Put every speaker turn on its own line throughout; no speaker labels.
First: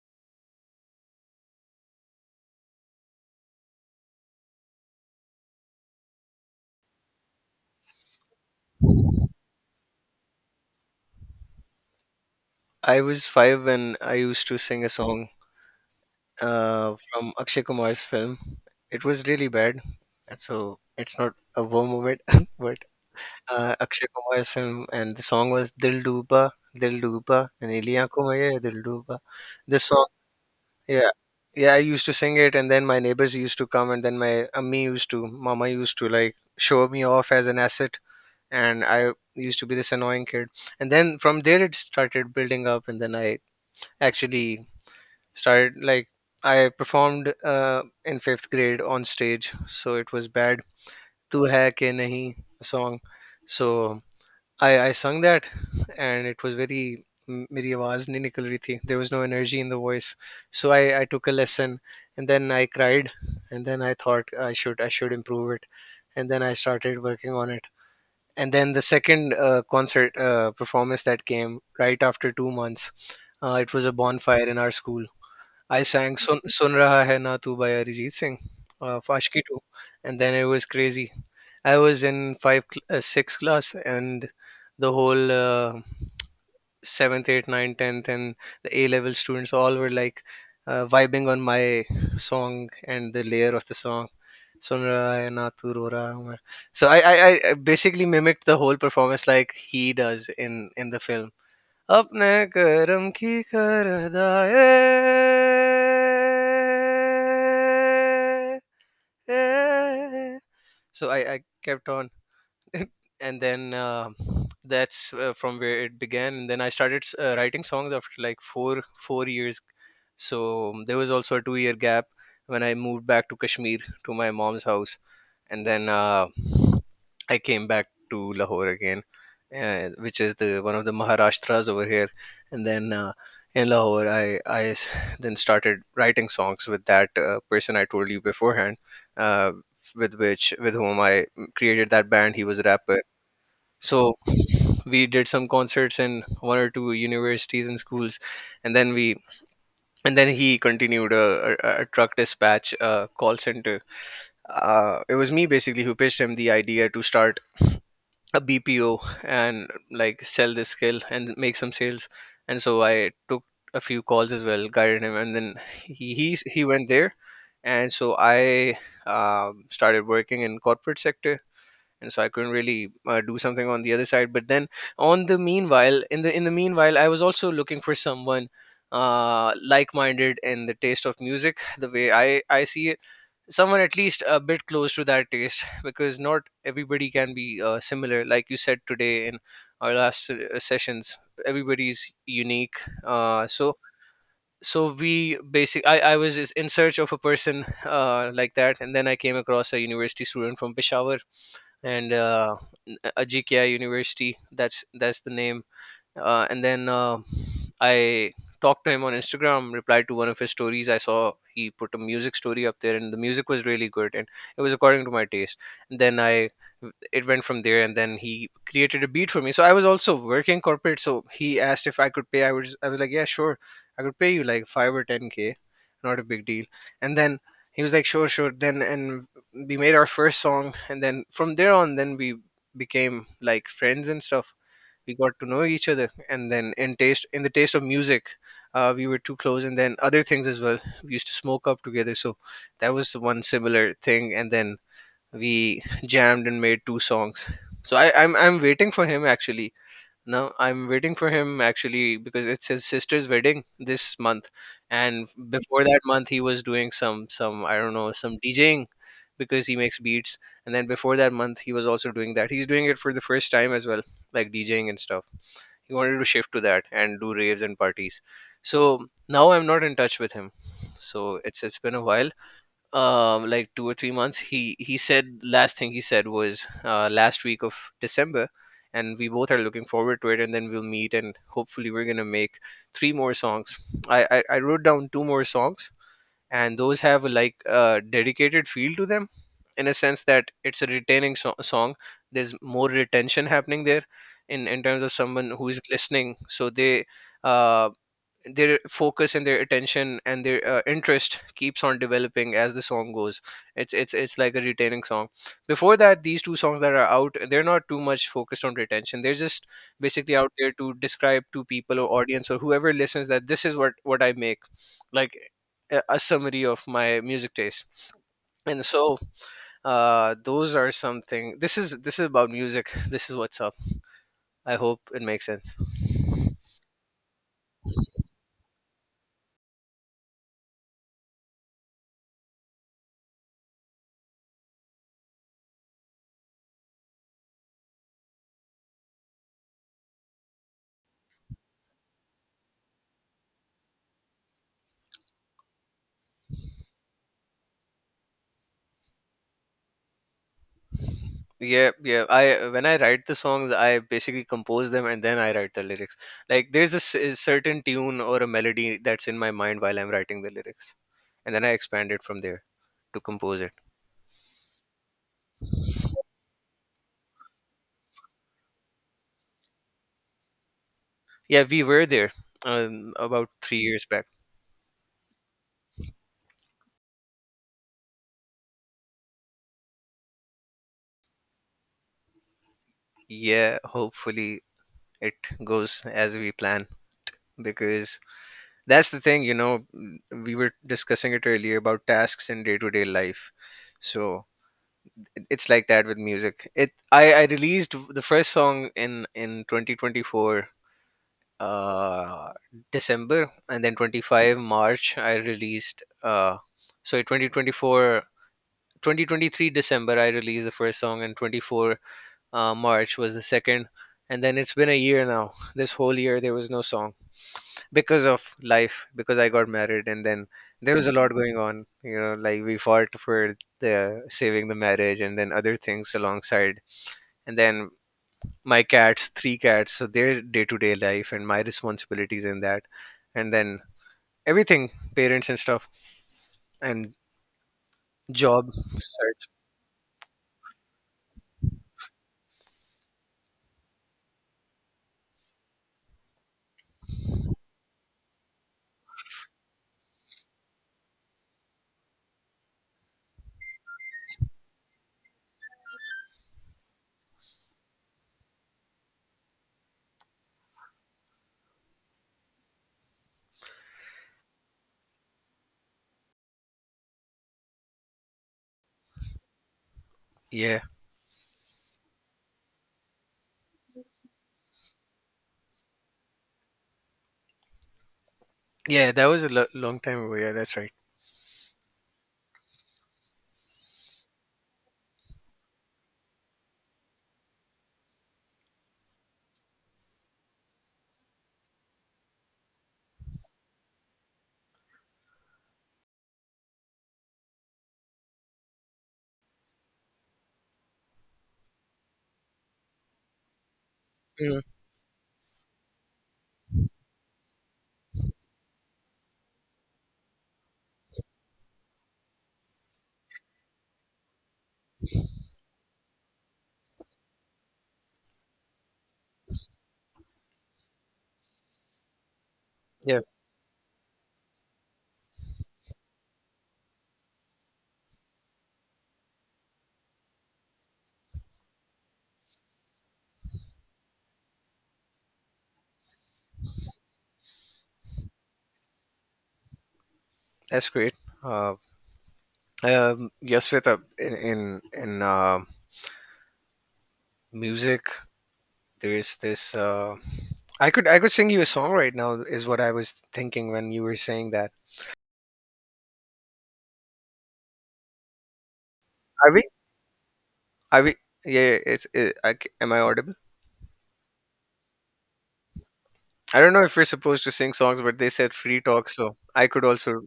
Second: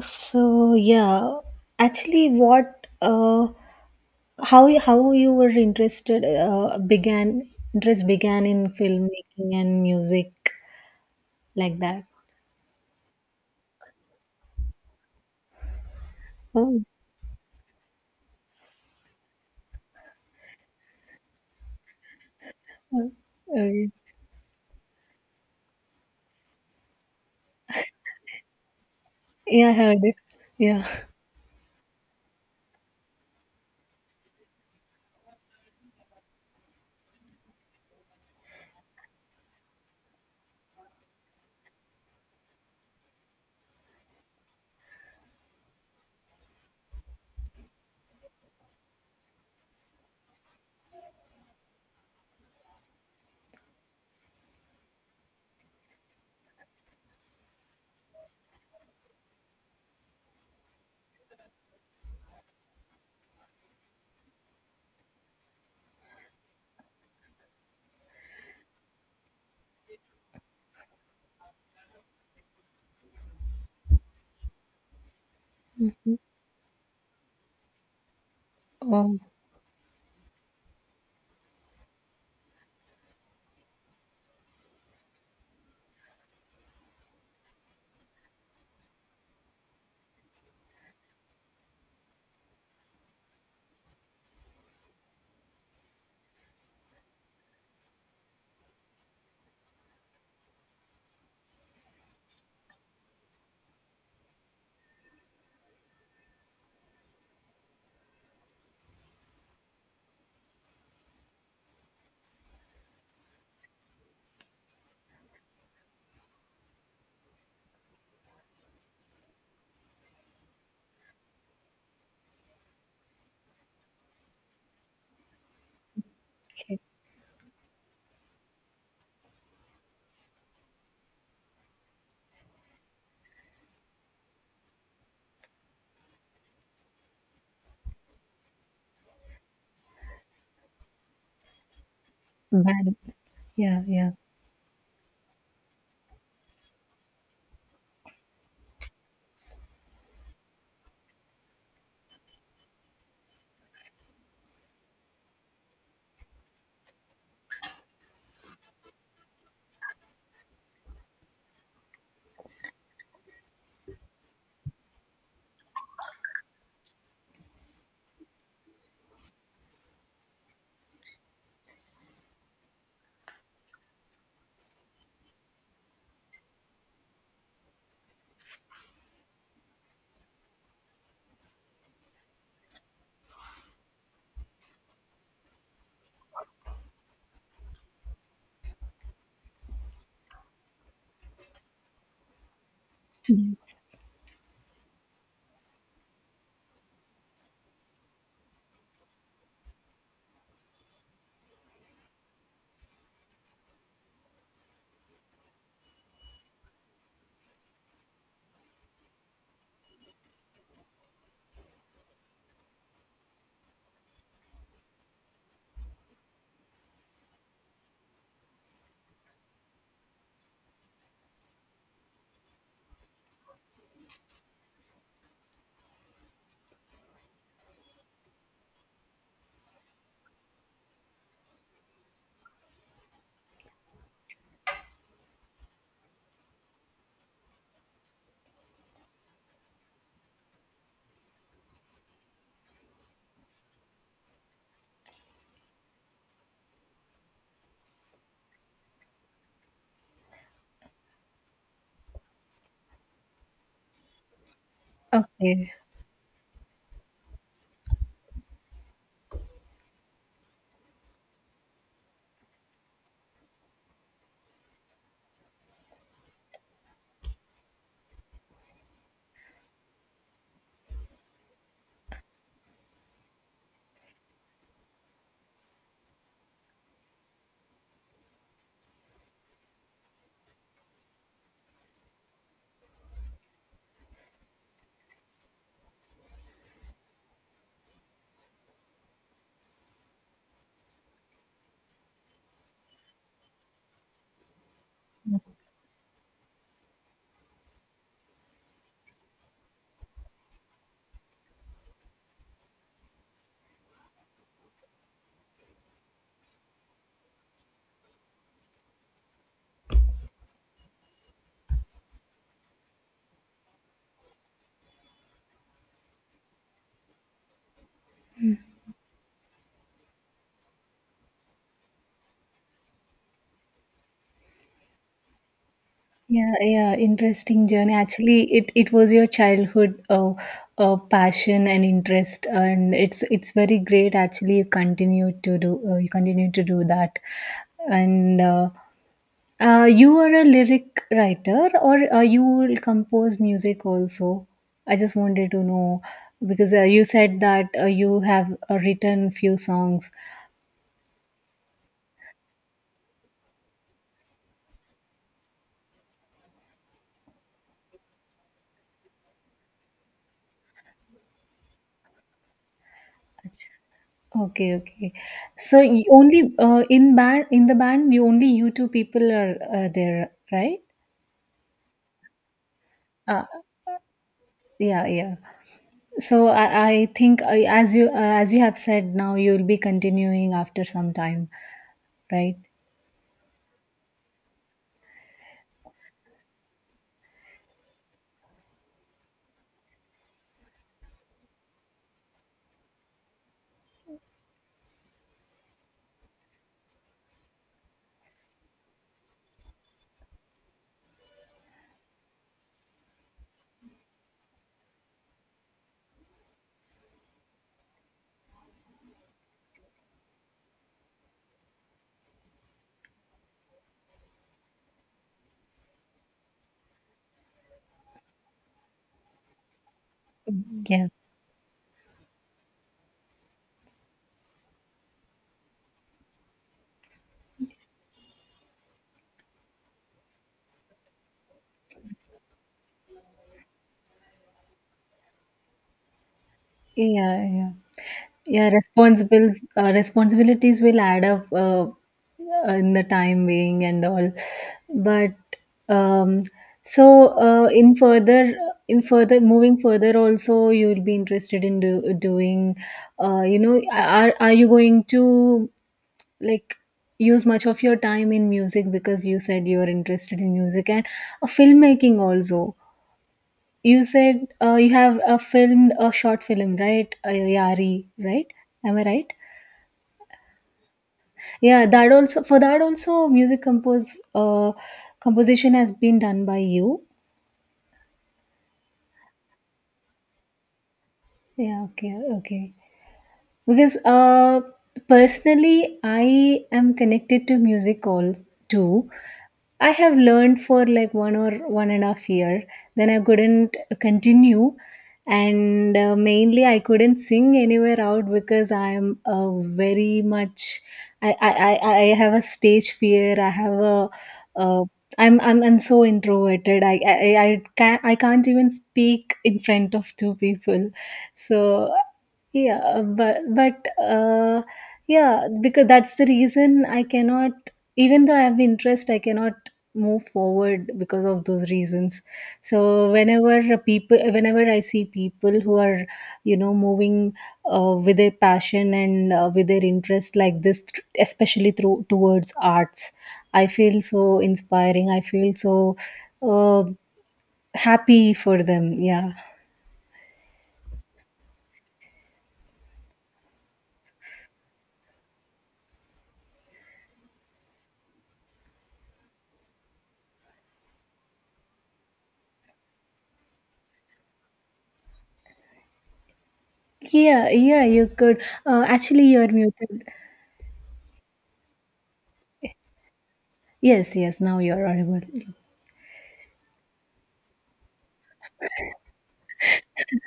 So yeah, actually, what how you were interested began interest began in filmmaking and music like that.
I was five when I used to sing a song
Oh,
from Akshay Kumar's film. It was really bad, so it's not a warm moment. But
okay.
Akshay Kumar's film and the song was "Dil Duba, Dil Duba," and "Iliyan ko Maye Dil Duba."
Yeah, I
This
heard
song,
it. Yeah.
yeah, yeah, I used to sing it, and then my neighbors used to come, and then my ammi used to, mama used to, like, show me off as an asset, and I used to be this annoying kid. And then from there, it started building up, and then I actually started, like, I performed in fifth grade on stage, so it was bad. "Tu Hai Ke Nahi" song, so I sung that, and it was very मेरी आवाज़ नहीं निकल रही थी, there was no energy in the voice. So I took a lesson, and then I cried, and then I thought I should improve it, and then I started working on it. And then the second concert performance that came right after 2 months, it was a bonfire in our school. I sang "Sun Sun Raha Hai Na Tu" by Arijit Singh, Fashki 2, and then it was crazy. I was in five, sixth class, and the whole seventh, eighth, ninth, tenth, and the A level students all were like, vibing on my song and the layer of the song. "Sun Raha Hai Na Tu Ro Raha Hu Main." So I basically mimicked the whole performance like he does in the film. अपने करम की कर अदाए. So I kept on. And then that's from where it began, and then I started writing songs after like four years. So there was also a 2-year gap when I moved back to Kashmir to my mom's house, and then
Okay.
I came back to Lahore again, which is the one of the Maharashtras over here. And then in Lahore, then started writing songs with that person I told you beforehand, uh, with whom I created that band. He was a
Bad.
rapper.
Yeah, yeah.
So we did some concerts in one or two universities and schools, and then he continued a truck dispatch call center. It was me basically who pitched him the idea to start a BPO and like sell this skill and make some sales. And so I took a few calls as well, guided him, and then he went there. And so I, started working in corporate sector, and so I couldn't really do something on the other side. But then on the meanwhile, in the meanwhile, I was also looking for someone like-minded, in the taste of music the way I see it, someone at least a bit close to that taste, because not everybody can be similar, like you said today in our last sessions. Everybody's unique. Uh, so so we basic I in search of a person like that, and then I came across a university student from Peshawar. And Ajikya University, that's the name. And then I talked to him on Instagram, replied to one of his stories. I saw he put a music story up there and the music was really good, and it was according to my taste. And then I it went from there, and then he created a beat for me. So I was also working corporate, so he asked if I could pay. I was like, yeah, sure, I could pay you like 5 or 10K, not a big deal. And then he was like, sure, sure, then. And we made our first song, and then from there on, then we became like friends and stuff. We got to know each other, and then in the taste of music, we were too close. And then other things as well, we used to smoke up together, so that was the one similar thing. And then we jammed and made two songs. So I'm waiting for him, actually. Now I'm waiting for him, actually, because it's his sister's wedding this month. And
Okay.
before that month, he was doing some, I don't know, some DJing, because he makes beats. And then before that month, he was also doing that. He's doing it for the first time as well, like DJing and stuff. He wanted to shift to that and do raves and parties. So now I'm not in touch with him, so it's been a while. Like 2 or 3 months. He said, last thing he said was last week of December. And we both are looking forward to it, and then we'll meet, and hopefully we're gonna make three more songs. I wrote down two more songs, and those have like a dedicated feel to them, in a sense that it's a retaining song. There's more retention happening there, in terms of someone who is listening, so they, uh, their focus and their attention and their interest keeps on developing as the song goes. It's like a retaining song. Before that, these two songs that are out, they're not too much focused on retention. They're just basically out there to describe to people or audience or whoever listens that this is what I make, like a summary of my music taste. And so, those are something. This is about music, this is what's up. I hope it makes sense.
Yeah, yeah, interesting journey. Actually, it was your childhood passion and interest, and it's very great. Actually, you continue to do that, and you are a lyric writer, or you will compose music also. I just wanted to know because you said that you have written few songs.
Yeah, yeah. I, when I write the songs, I basically compose them and then I write the lyrics. Like there's a, a certain tune or a melody that's in my mind while I'm writing the lyrics, and then I expand it from there to compose it.
Okay, okay. So y only in the band you only you two people are there, right?
Yeah, we were there
Uh,
about 3 years back.
yeah, yeah. So I think as you have said now you'll be continuing after some time, right?
Yeah, hopefully it goes as we plan, because that's the thing, you know. We were discussing it earlier about tasks in day to day life. So it's like that with music. It i i released the first song in 2024, uh december, and then 25th march I released, sorry, 2024, 2023 december, I released the first song, and 24th, march was the second. And then it's been a year now. This whole year there was no song, because of life, because I got married. And then there was
Yeah.
a lot going on, you know, like we fought for the saving the marriage, and then other things alongside. And then my cats, three cats, so their day to day life and my responsibilities in that. And then everything, parents and stuff, and
Yeah, yeah. Yeah,
job search.
Responsibilities will add up in the time being and all. But um, so in further moving further also you'll be interested in doing you know, are you going to like use much of your time in music because you said you are interested in music and filmmaking also you said you have a film, a short film, right? Yari, right? Am I right?
Yeah,
Yeah, that also, for that also, music compose composition has been done by you.
yeah, that was a long time ago. Yeah, that's right.
Yeah, okay, okay. Because personally, I am connected to music all too. I have learned for like 1 or 1.5 years. Then I couldn't continue, and mainly I couldn't sing anywhere out because I am very much. I I have a stage fear. I have a.
Mm,
Uh, I'm I'm so introverted. I can't I can't even speak in front of two people. So yeah, but yeah, because that's the reason I cannot, even though I have interest, I cannot move forward because of those reasons. So
yeah,
whenever I see people who are, you know, moving with their passion and with their interest like this, especially through towards arts, I feel so inspiring. I feel so uh, happy for them. Yeah,
that's great. Uh, yes, with in music, there is this. I could sing you a song right now. Is what I was thinking when you were saying that.
yeah, yeah. You could actually, you're
Are we?
muted.
Are we? Yeah, it's. It, I, am I audible?
Yes, yes. Now you're audible.
I don't know if we're supposed to sing songs, but they said free talk, so I could also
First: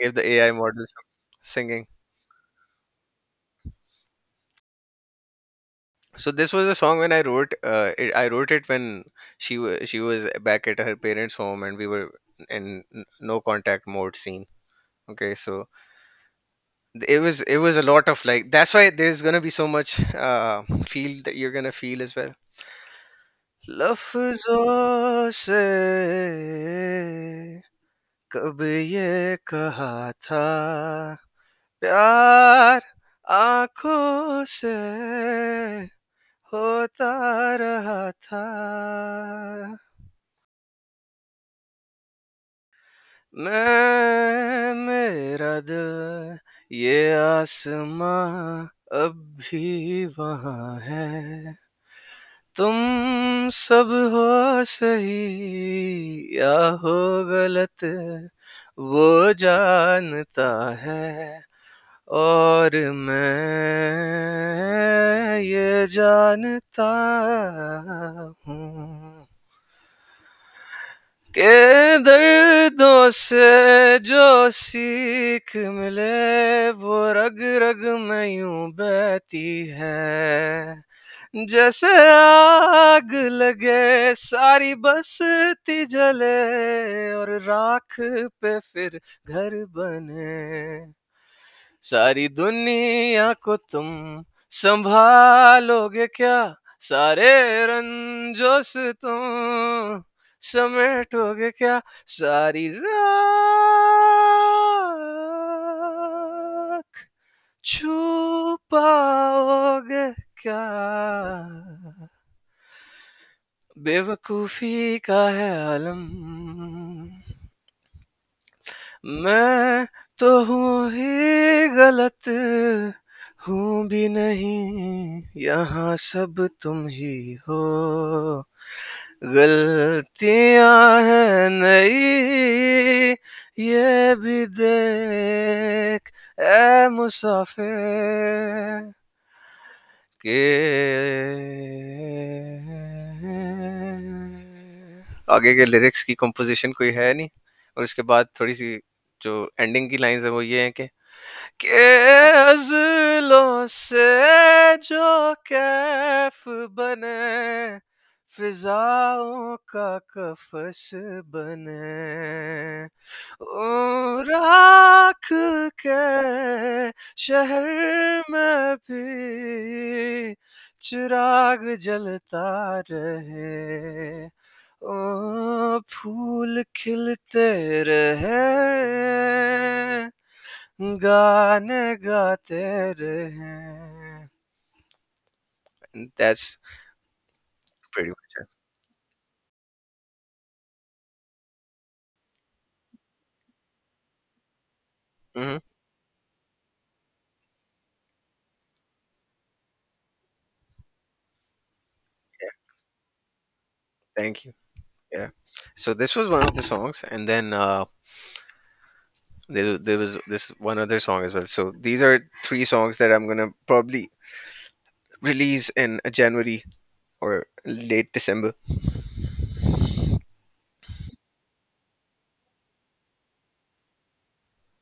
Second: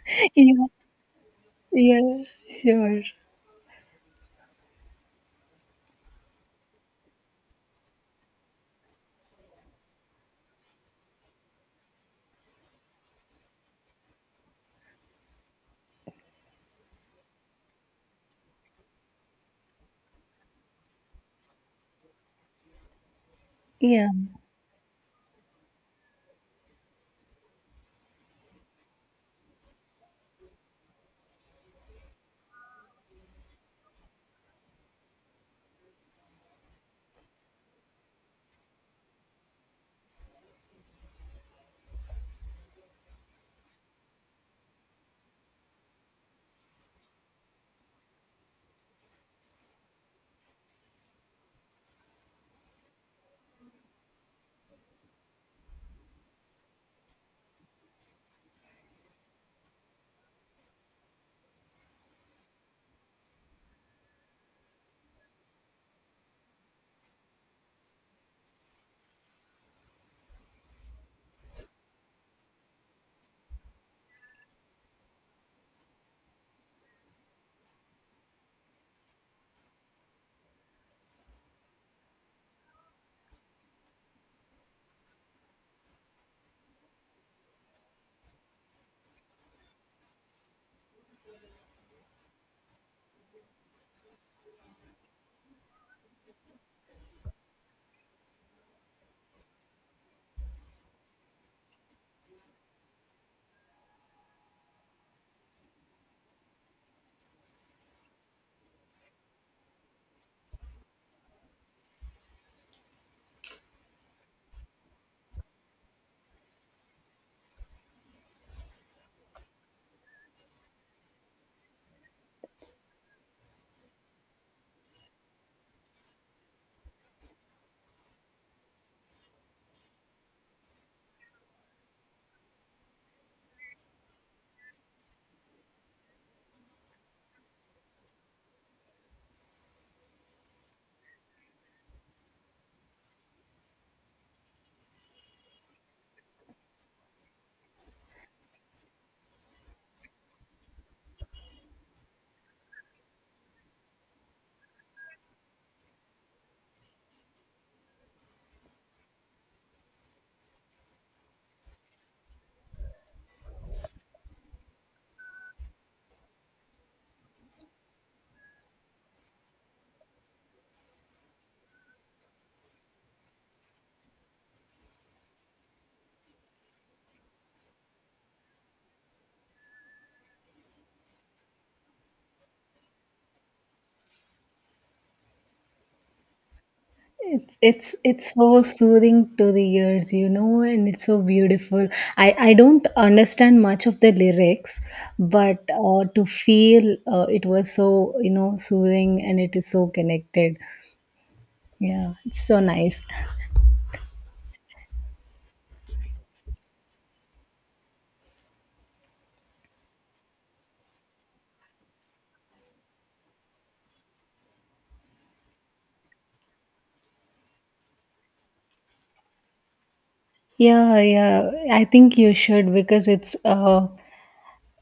give the AI
Yeah,
model some singing.
yeah, sure.
So this was a song when I wrote. It, I wrote it when she was back at her parents' home, and we were in no contact mode scene. Okay, so it was, it was a lot of like. That's why there's gonna be so much feel that you're gonna feel as well.
Yeah,
लफ्जों से कब ये कहा था پیار آنکھوں سے ہوتا رہا تھا میں میرا دل یہ آسمان اب بھی وہاں ہے تم سب ہو سہی یا ہو غلط وہ جانتا ہے اور میں یہ جانتا ہوں کہ دردوں سے جو سیکھ ملے وہ رگ رگ میں یوں بہتی ہے جیسے آگ لگے ساری بستی جلے اور راکھ پہ پھر گھر بنے ساری دنیا کو تم سنبھالو گے کیا سارے رنجو سے تم سمیٹو گے کیا ساری راک چھپاؤ گے کیا بے وقوفی کا ہے عالم میں تو ہوں ہی غلط ہوں بھی نہیں یہاں سب تم ہی ہو غلطیاں ہیں نئی یہ بھی دیکھ اے مسافر کہ آگے کے لیرکس کی کمپوزیشن کوئی ہے نہیں اور اس کے بعد تھوڑی سی جو اینڈنگ کی لائنز ہیں وہ یہ ہیں کہ کہ عضلوں سے جو کیف بنے فضاؤں کا قفس بنے اوں راکھ کے شہر میں بھی چراغ جلتا رہے اوں پھول کھلتے رہے गाने गाते रहे. And that's
it's
pretty
it's
much.
so soothing to the ears, you know, and it's so beautiful. I don't understand much of the lyrics,
Mhm.
but to feel, it was so, you know, soothing, and it is so connected. Yeah, it's
Yeah,
so nice.
thank you. Yeah. So this was one of the songs, and then there was this one other song as well. So these are three songs that I'm gonna probably release in January or late December.
Yeah, yeah. I think you should because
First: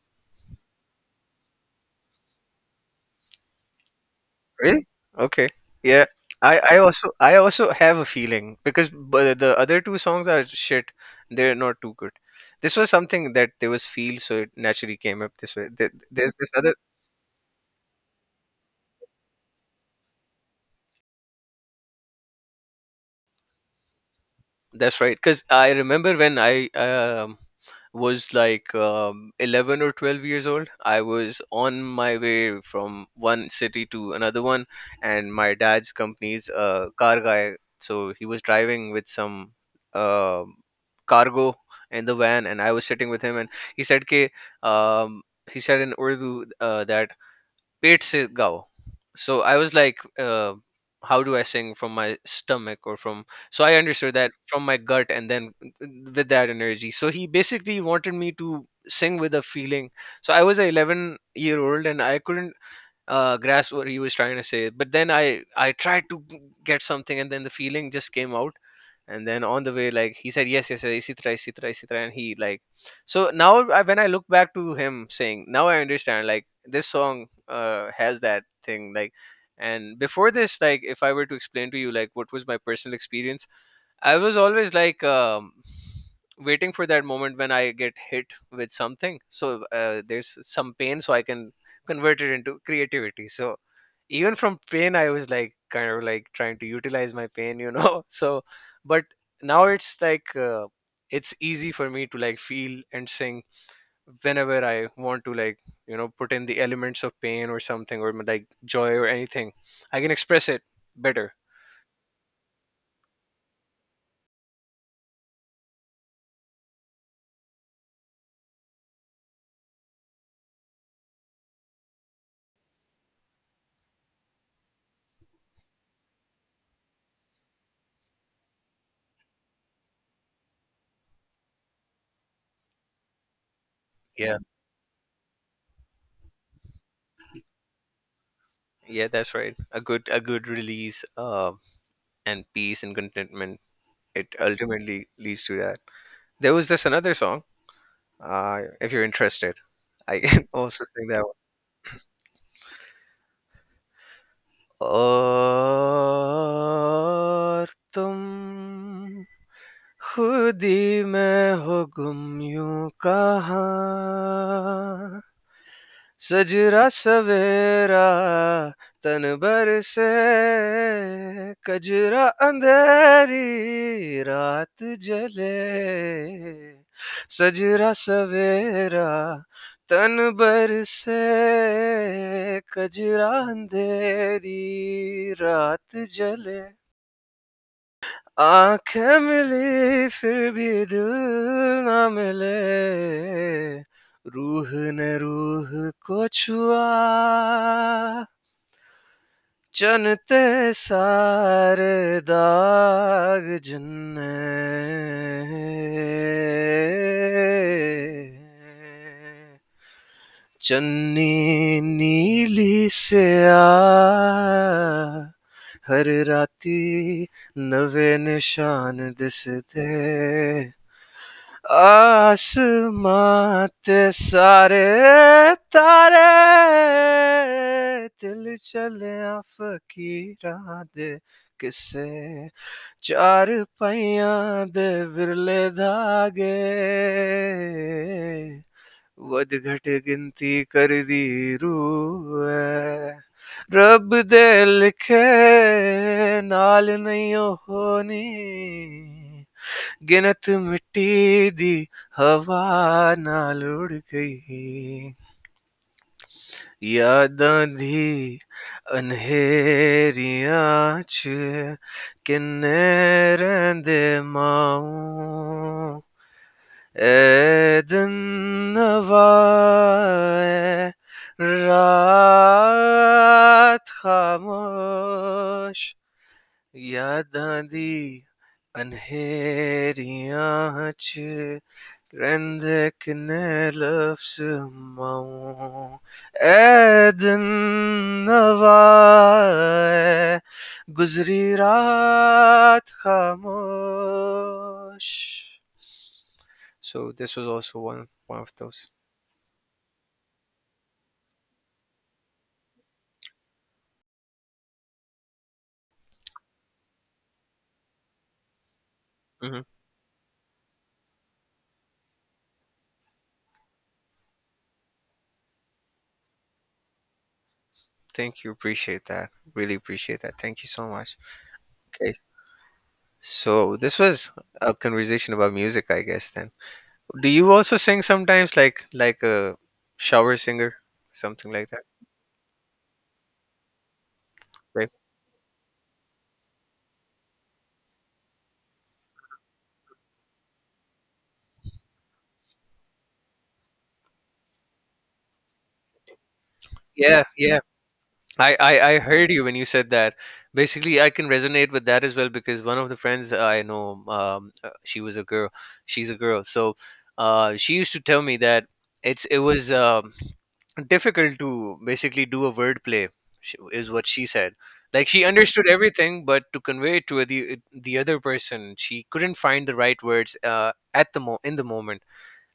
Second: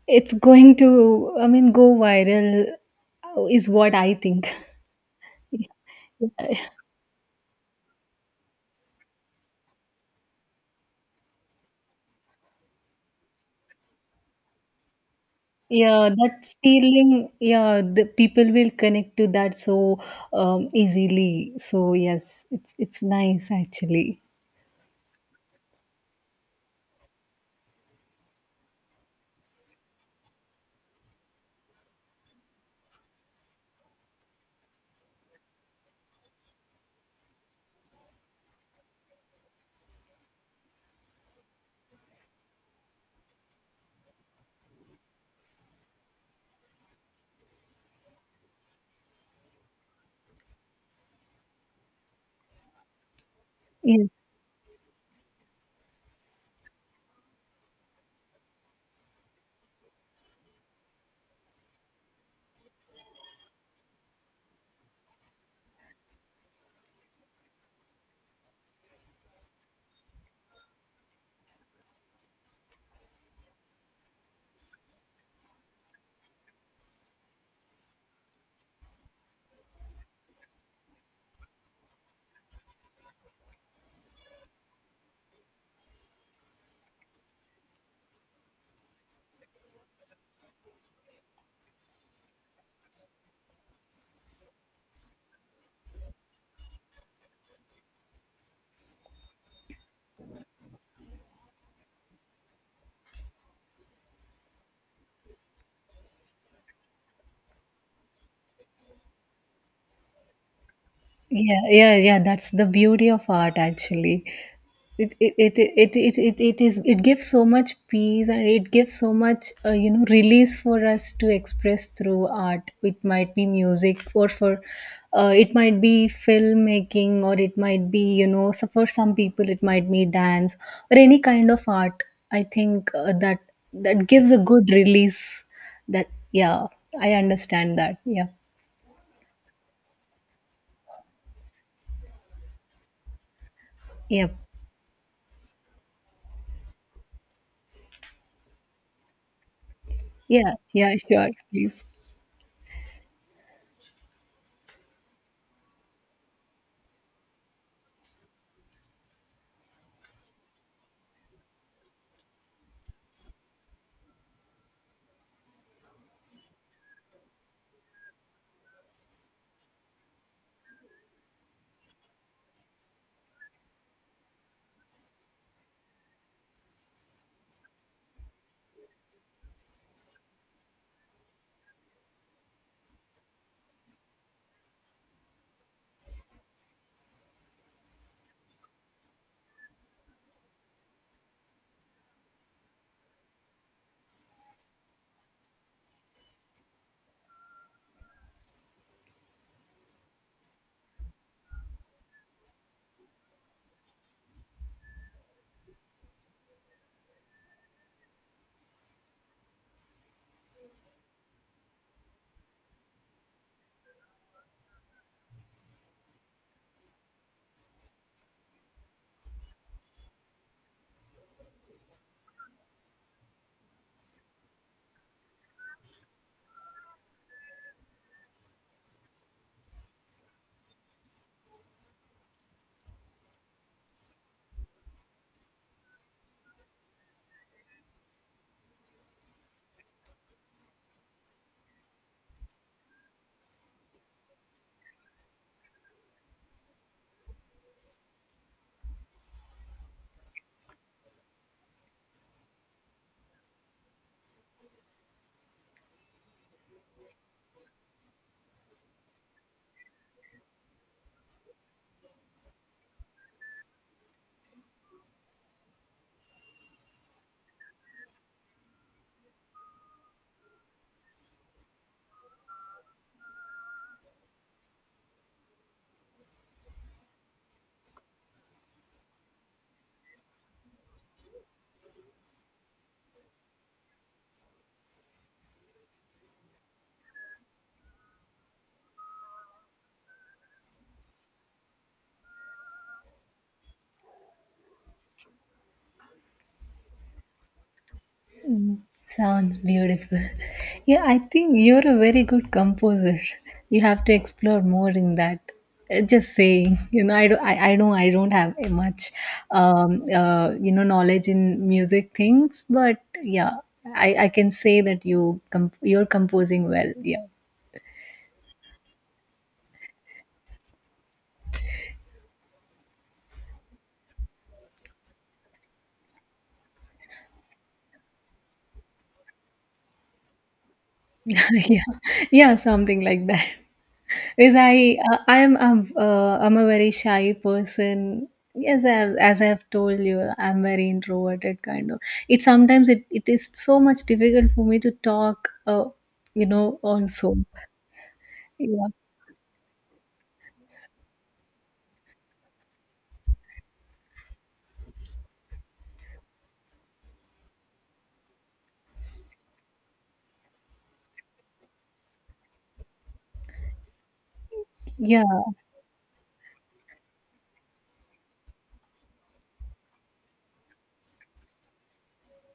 it's going to, I mean, go viral, is what I think.
Really? Okay. Yeah. I also have a feeling because the other two songs are shit. They're not too good. This was something that there was feel, so it naturally came up this way.
Yeah,
There's this
that
other.
feeling, yeah, the people will connect to that so easily. So yes, it's nice actually.
That's right. Because I remember when I was like 11 or 12 years old. I was on my way from one city to another one, and my dad's company's a car guy, so he was driving with some uh, cargo in the van, and I was sitting with him, and he said K, um, he said in Urdu that पेट से गाओ. So I was like, uh, how do I sing from my stomach or from? So I
Yeah.
understood that from my gut, and then with that energy. So he basically wanted me to sing with a feeling. So I was an 11-year old, and I couldn't grasp what he was trying to say. But then I tried to get something, and then the feeling just came out. And then on the way, like he said, yes, yes, yes, isi tarah, isi tarah, isi tarah," and he like. So now I, when I look back to him saying, now I understand. Like this song has that thing. Like, and before this, like if I were to explain to you like what was my personal experience, I was always like waiting for that moment when I get hit with something. So there's some pain, so I can convert it into creativity. So even from pain, I was like kind of like trying to utilize my pain, you know. So, but now it's like it's easy for me to like feel and sing whenever I want to, like you know, put in the elements of pain or something, or like joy or anything. I can express it better.
Yeah, yeah, yeah. That's the beauty of art, actually. It is it gives so much peace and it gives so much you know, release for us to express through art. It might be music or for it might be filmmaking or it might be, you know, so for some people it might be dance or any kind of art. I think that gives
Yeah.
a good release. That, yeah, I understand that. Yeah,
Yeah, that's right. A good, a good release and peace and contentment.
yeah,
It ultimately leads to that. There was this another song. If you're interested, I can
yeah,
also
yeah.
sing that.
Sure, please.
اور تم خود ہی میں ہو گم یوں کہاں سجرا سویرا تنبر سے کجرا اندھیری رات جلے سجرا سویرا تن بر سے کجرا اندھیری رات جلے آنکھیں ملی پھر بھی دل نہ ملے روح نے روح کو چھوا چنتے سارے داغ جن نے چننی نیلی سے آ ہر راتی نوے نشان دسدے آسمان تے سارے تارے دل چلیاں فقیراں دے کسے چار پائیاں دے ورلے دھاگے ਵਧਘਟ ਗਿਣਤੀ ਕਰਦੀ ਰੂਹ ਐ ਰੱਬ ਦੇ ਲਿਖੇ ਨਾਲ ਨਹੀਂ ਉਹ ਹੋਣੀ ਗਿਣਤ ਮਿੱਟੀ ਦੀ ਹਵਾ ਨਾਲ ਉੜ ਗਈ ਯਾਦਾਂ ਦੀ ਅਨਹੇਰੀਆਂ ਚ ਕਿੰਨੇ ਰਹਿੰਦੇ ਮਾਊ Eden var, rüyat kalmış. Yadı di, anhe di ahaç. Kendi kendi laf sımağım. Eden var, güzeryat kalmış. So this was also one of those.
Sounds beautiful. Yeah, I think you're a very good composer. You have to explore more in that. Just saying, you know, I don't have a much,
Hmm.
you know, knowledge in music things, but yeah, I can say that you're composing well. Yeah,
Thank you. Appreciate that. Really appreciate that. Thank you so much. Okay. So this was a conversation about music, I guess. Then, do you also sing sometimes, like a shower singer, something like
yeah,
that?
yeah, something like that. Is
Right?
I am I'm a very shy person. Yes, as I have told you, I'm very introverted kind of. It sometimes it, it is so much difficult for me to talk. You know,
Yeah,
also,
yeah. I, I
yeah,
I heard you when you said that. Basically, I can resonate with that as well because one of the friends I know, she was a girl. She's a girl, so she used to tell me that it's it was. Difficult to basically do a word play, is what she said. Like she
yeah,
understood everything, but to convey it to the other person, she couldn't find the right words at the mo in the moment,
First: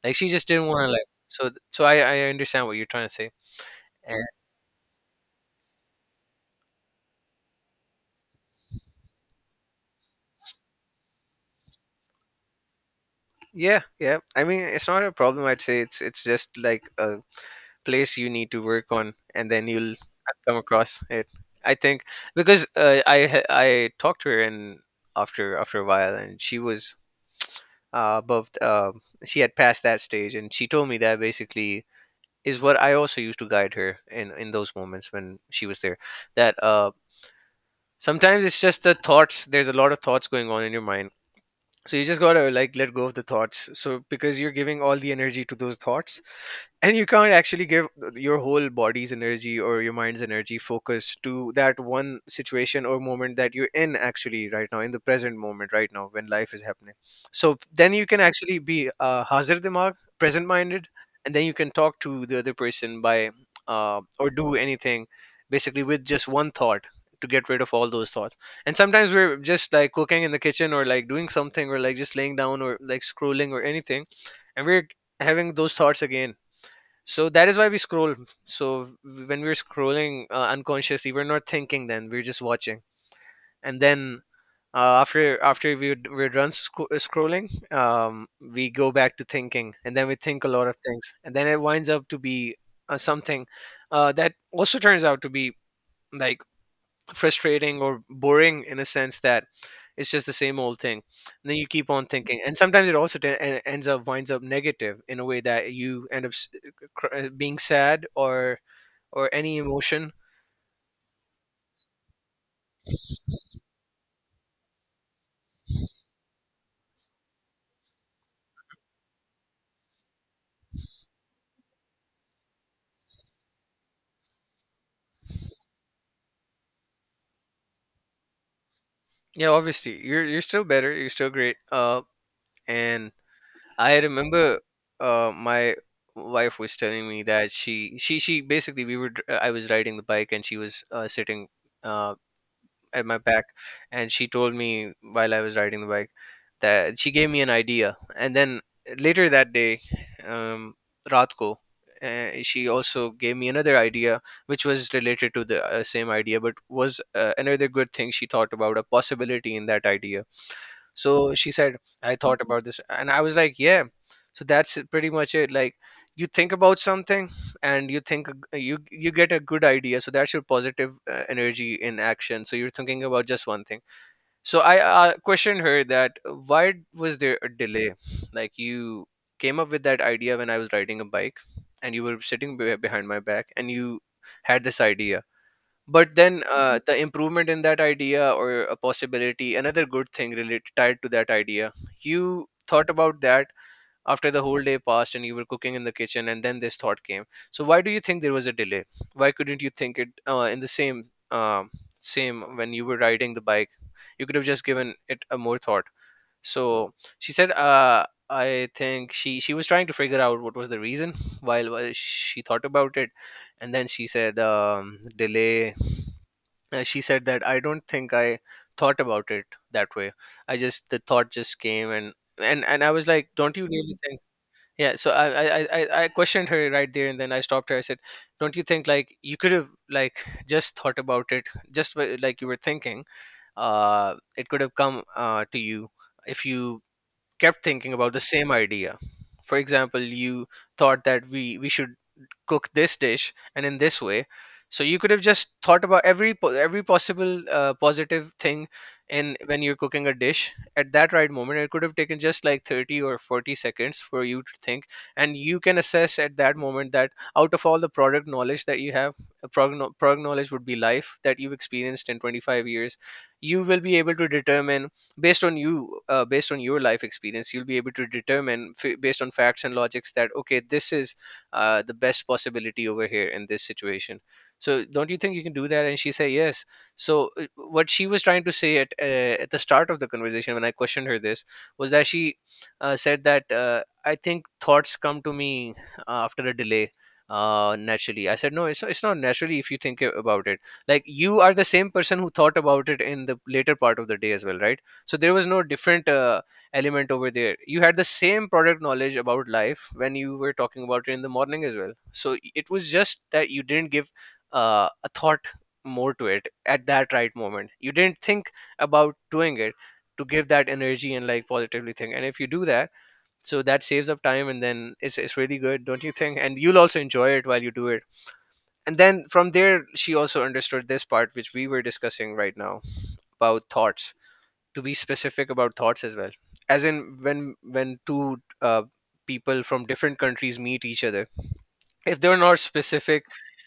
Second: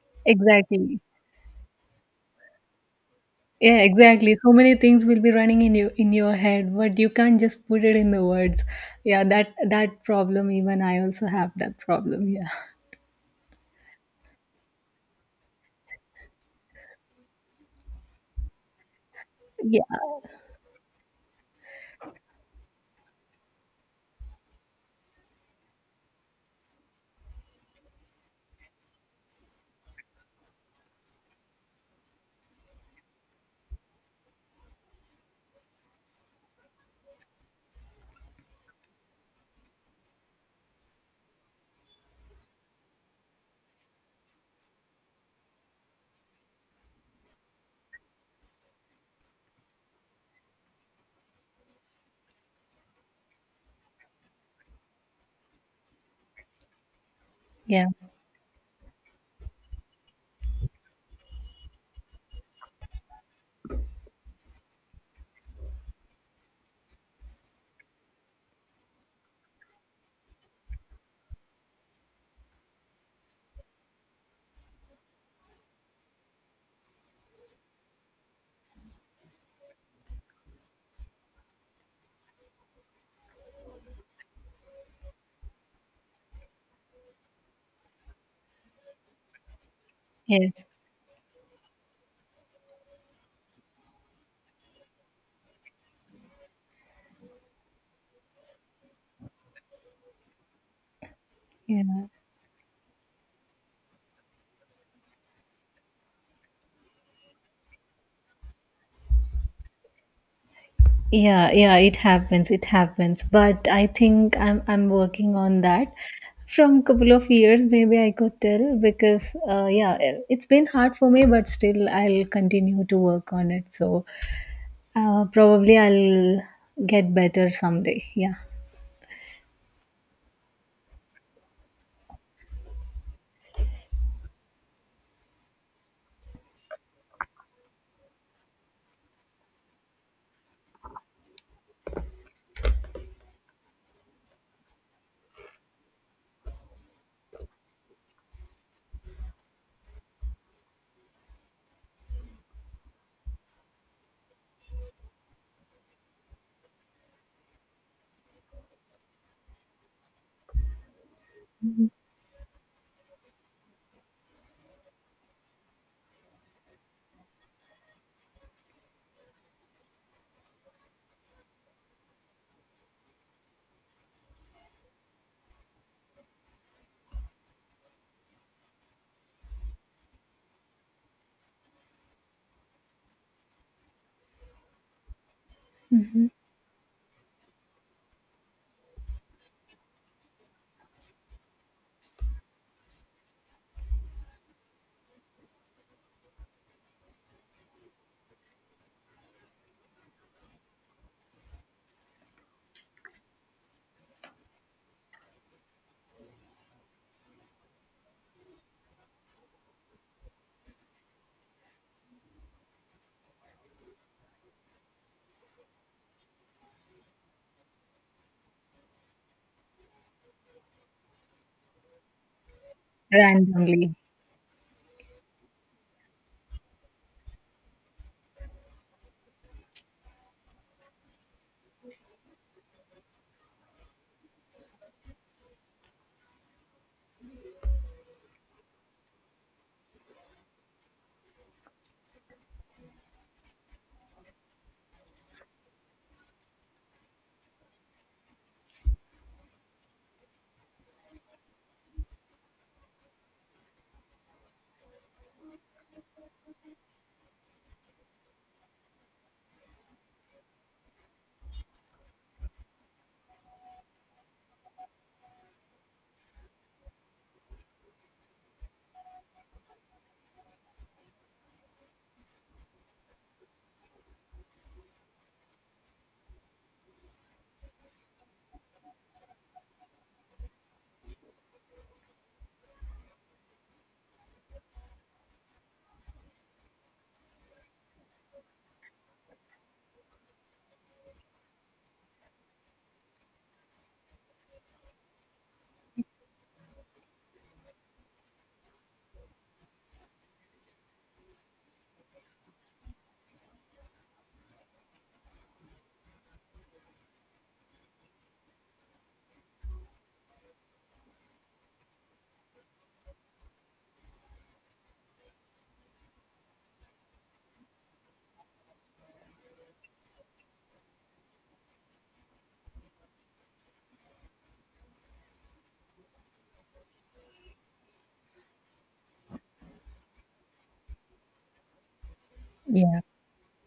like she just didn't want to,
exactly,
like. So so I understand what you're trying to say.
yeah,
And
exactly. So many things will be running in your head, but you can't just put it in the words. Yeah, that that problem. Even I also have that problem. Yeah,
yeah, yeah, I mean, it's not a problem. I'd say it's just like a place you need to work on, and then
yeah,
you'll come across it, I think. Because I talked to her, and after a while, and she was above she had passed that stage, and she told me that basically is what I also used to guide her in those moments when she was there. That uh, sometimes it's just the thoughts. There's a lot of thoughts going on in your mind, so you just gotta like let go of the thoughts. So because you're giving all the energy to those thoughts, and you can't actually give your whole body's energy or your mind's energy focus to that one situation or moment that you're in actually right now in the present moment, right now when life is happening. So
yeah,
then you can actually be hazir dimag, present minded, and then you can talk to the other person by or do anything, basically with just one thought, to get rid of all those thoughts. And sometimes we're just like cooking in the kitchen, or like doing something, or like just laying down, or like scrolling, or anything, and we're having those thoughts again. So that is why we scroll. So when we're scrolling, unconsciously, we're not thinking, then we're just watching. And then after we're done scrolling, we go back to thinking, and then we think a
yes,
lot of things, and then it winds up to be something that also turns out to be like frustrating or boring in a sense that it's just the same old thing. And then you keep on
yeah.
thinking, and sometimes it also ends up, winds up negative in a way that you end up being sad, or any emotion.
Yeah, yeah, it happens. It happens. But I think I'm working on that. From couple of years, maybe I could tell because yeah, it's been hard for me, but still I'll continue to work on it. So probably I'll get better someday. Yeah,
Yeah, obviously you're still better. You're still great. And I remember uh, my wife was telling me that she basically I was riding the bike, and she was sitting uh, at my back, and she told me while I was riding the bike that she gave me an idea. And then later that day, um, Ratko, she also gave me another idea, which was related to the same idea, but was another good thing. She thought about a possibility in that idea. So she said, I thought about this. And I was like, yeah. So that's pretty much it. Like you think about something, and you think you you get a good idea. So that's your positive energy in action. So you're thinking about just one thing. So I questioned her that why was there a delay? Like you came up with that idea when I was riding a bike, and you were sitting behind my back, and you had this idea, but then. Mhm. Uh, the improvement in that idea, or a possibility, another good thing related, tied to that idea, you thought about that after the whole day passed, and you were cooking in the kitchen, and then this thought came. So why do you think there was a delay? Why couldn't you think it in the same, um, same when you were riding the bike? You could have just given it a more thought. So she said, I think, she was trying to figure out what was the reason while she thought about it. And then she said, delay, she said that I don't think I thought about it that way. I just, the thought just came. And and I was like, don't you
randomly.
really think? Yeah, so I questioned her right there, and then I stopped her. I said, don't you think like you could have like just thought about it just like you were thinking, uh, it could have come uh, to you if you kept thinking about the same idea. For example, you thought that we should cook this dish, and in this way. So you could have just thought about every every possible positive thing in when you're cooking a dish. At that right moment, it could have taken just like 30 or 40 seconds for you to think. And you can assess at that moment that, out of all the product knowledge that you have, product knowledge would be life that you've experienced in 25 years. You will be able to determine based on you, based on your life experience, you'll be able to determine based on facts and logics that, okay, this is the best possibility over here in this situation. So don't you think you can do that? And she said yes. So what she was trying to say at the start of the conversation when I questioned her this, was that she said that, I think thoughts come to me after a delay naturally. I said, no, it's not naturally. If you think about it, like you are the same person who thought about it in the later part of the day as well, right, so there was no different element over there. You had the same product knowledge about life when you were talking about it in the morning as well, so it was just that you didn't give a thought more to it at that right moment. You didn't think about doing it to give that energy and like positively think, and if you do that, so that saves up time, and then it's really good, don't you think? And you'll also enjoy it while you do it. And then from there she also understood this part which we were discussing right now about thoughts, to be specific about thoughts as well. As in when two people from different countries meet each other, if they're not
Yeah,
specific,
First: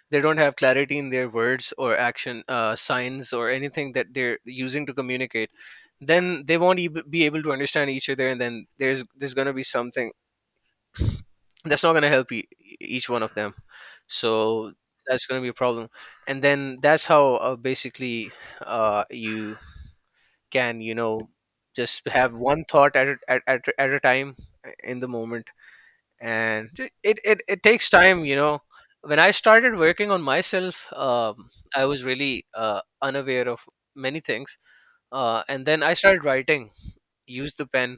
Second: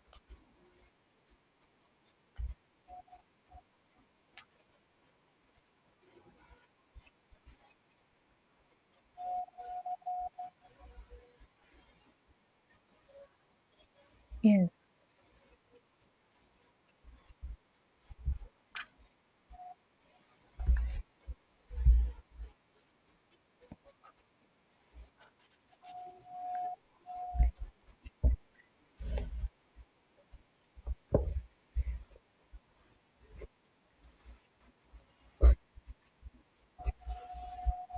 they don't have clarity in their words or action signs or anything that they're using to communicate, then they won't be able to understand each other, and then there's going to be something that's not going to help each one of them,
yeah,
so that's going to be a problem. And then that's how basically you can, just have one thought at a time, in the moment. And it takes time. When I started working on myself, I was really unaware of many things. And then I started writing, used the pen.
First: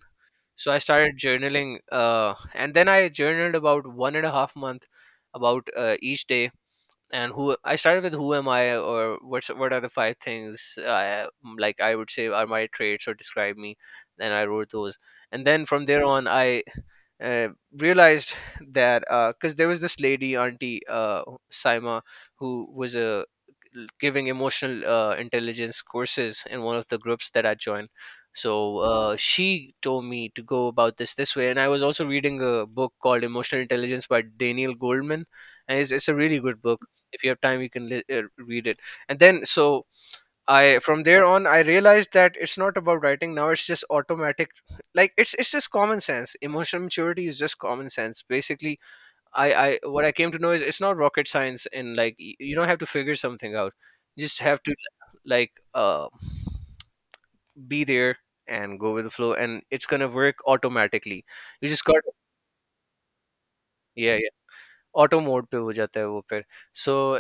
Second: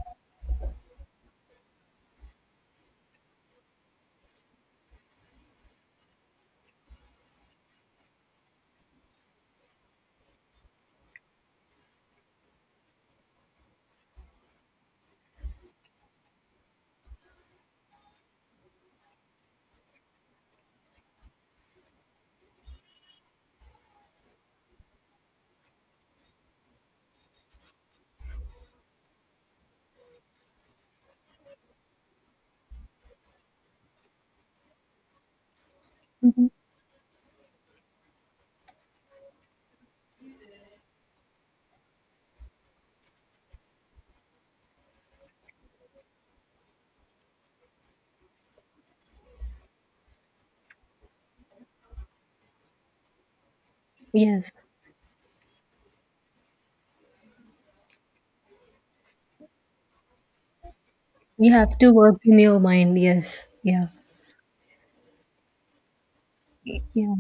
So I started journaling, and then I journaled about 1.5 month, about each day, and who I started with, who am I, or what are the five things, like I would say, are my traits or describe me. Then I wrote those, and then from there on I uh, realized that, because there was this lady auntie, Saima, who was a giving emotional intelligence courses in one of the groups that I joined. So she told me to go about this way, and I was also reading a book called Emotional Intelligence by Daniel Goldman, and it's a really
mhm,
good book. If you have time, you can read it. And then, so I from there on I realized that it's not about writing, now it's just automatic. Like it's just common sense. Emotional maturity is just common sense basically. I, what I came to know is it's not rocket science, and like you don't have to figure something out. You just
yes.
have to, like, be there and go with the flow, and it's gonna work automatically.
You
You
have
just
to
got,
work in your mind. Yes, yeah,
yeah, yeah, auto mode pe ho jata hai wo phir. So
yeah.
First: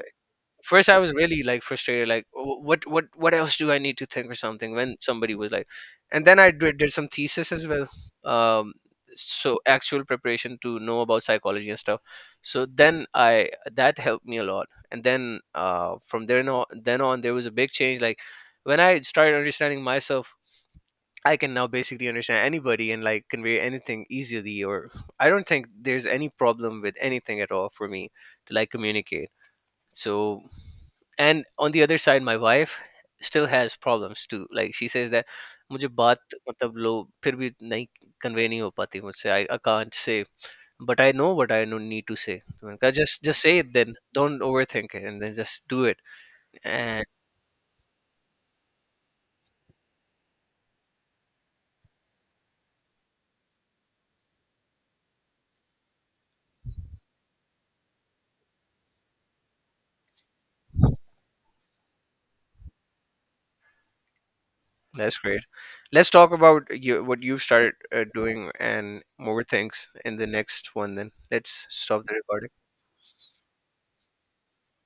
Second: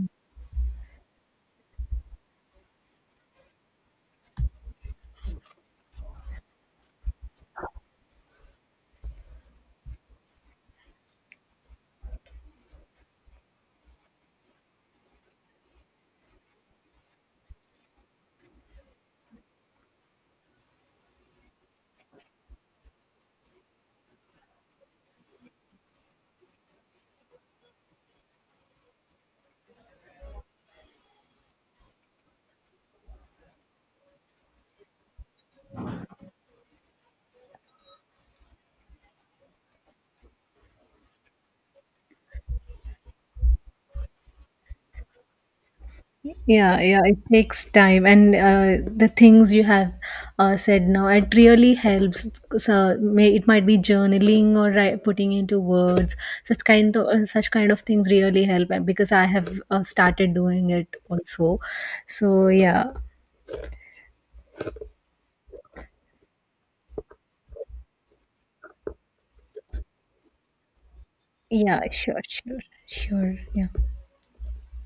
first, I was really like frustrated, like, "What else do I need to think or something," when somebody was like, and then I did some thesis as well, um, so actual preparation to know about psychology and stuff. So then I that helped me a lot, and then from there on then on there was a big change. Like, when I started understanding myself, I can now basically understand anybody and like convey anything easily. Or I don't think there's any problem with anything at all for me to, like, communicate. So, and on the other side my wife still has problems too, like she says that मुझे बात मतलब लो, फिर भी नहीं convey नहीं हो पाती मुझसे. I can't say, but I know what I need to say, तो मैंने कहा, just say it then, don't overthink it and then just do it.
Yeah, yeah,
And
it takes time, and the things you have said now, it really helps. So it might be journaling or putting into words. Such kind of things really help, and because I have started doing it also. So yeah,
that's great. Let's talk about you, what you've started doing and more things in the next one, then let's
yeah,
stop the
sure,
recording.
sure, sure, yeah.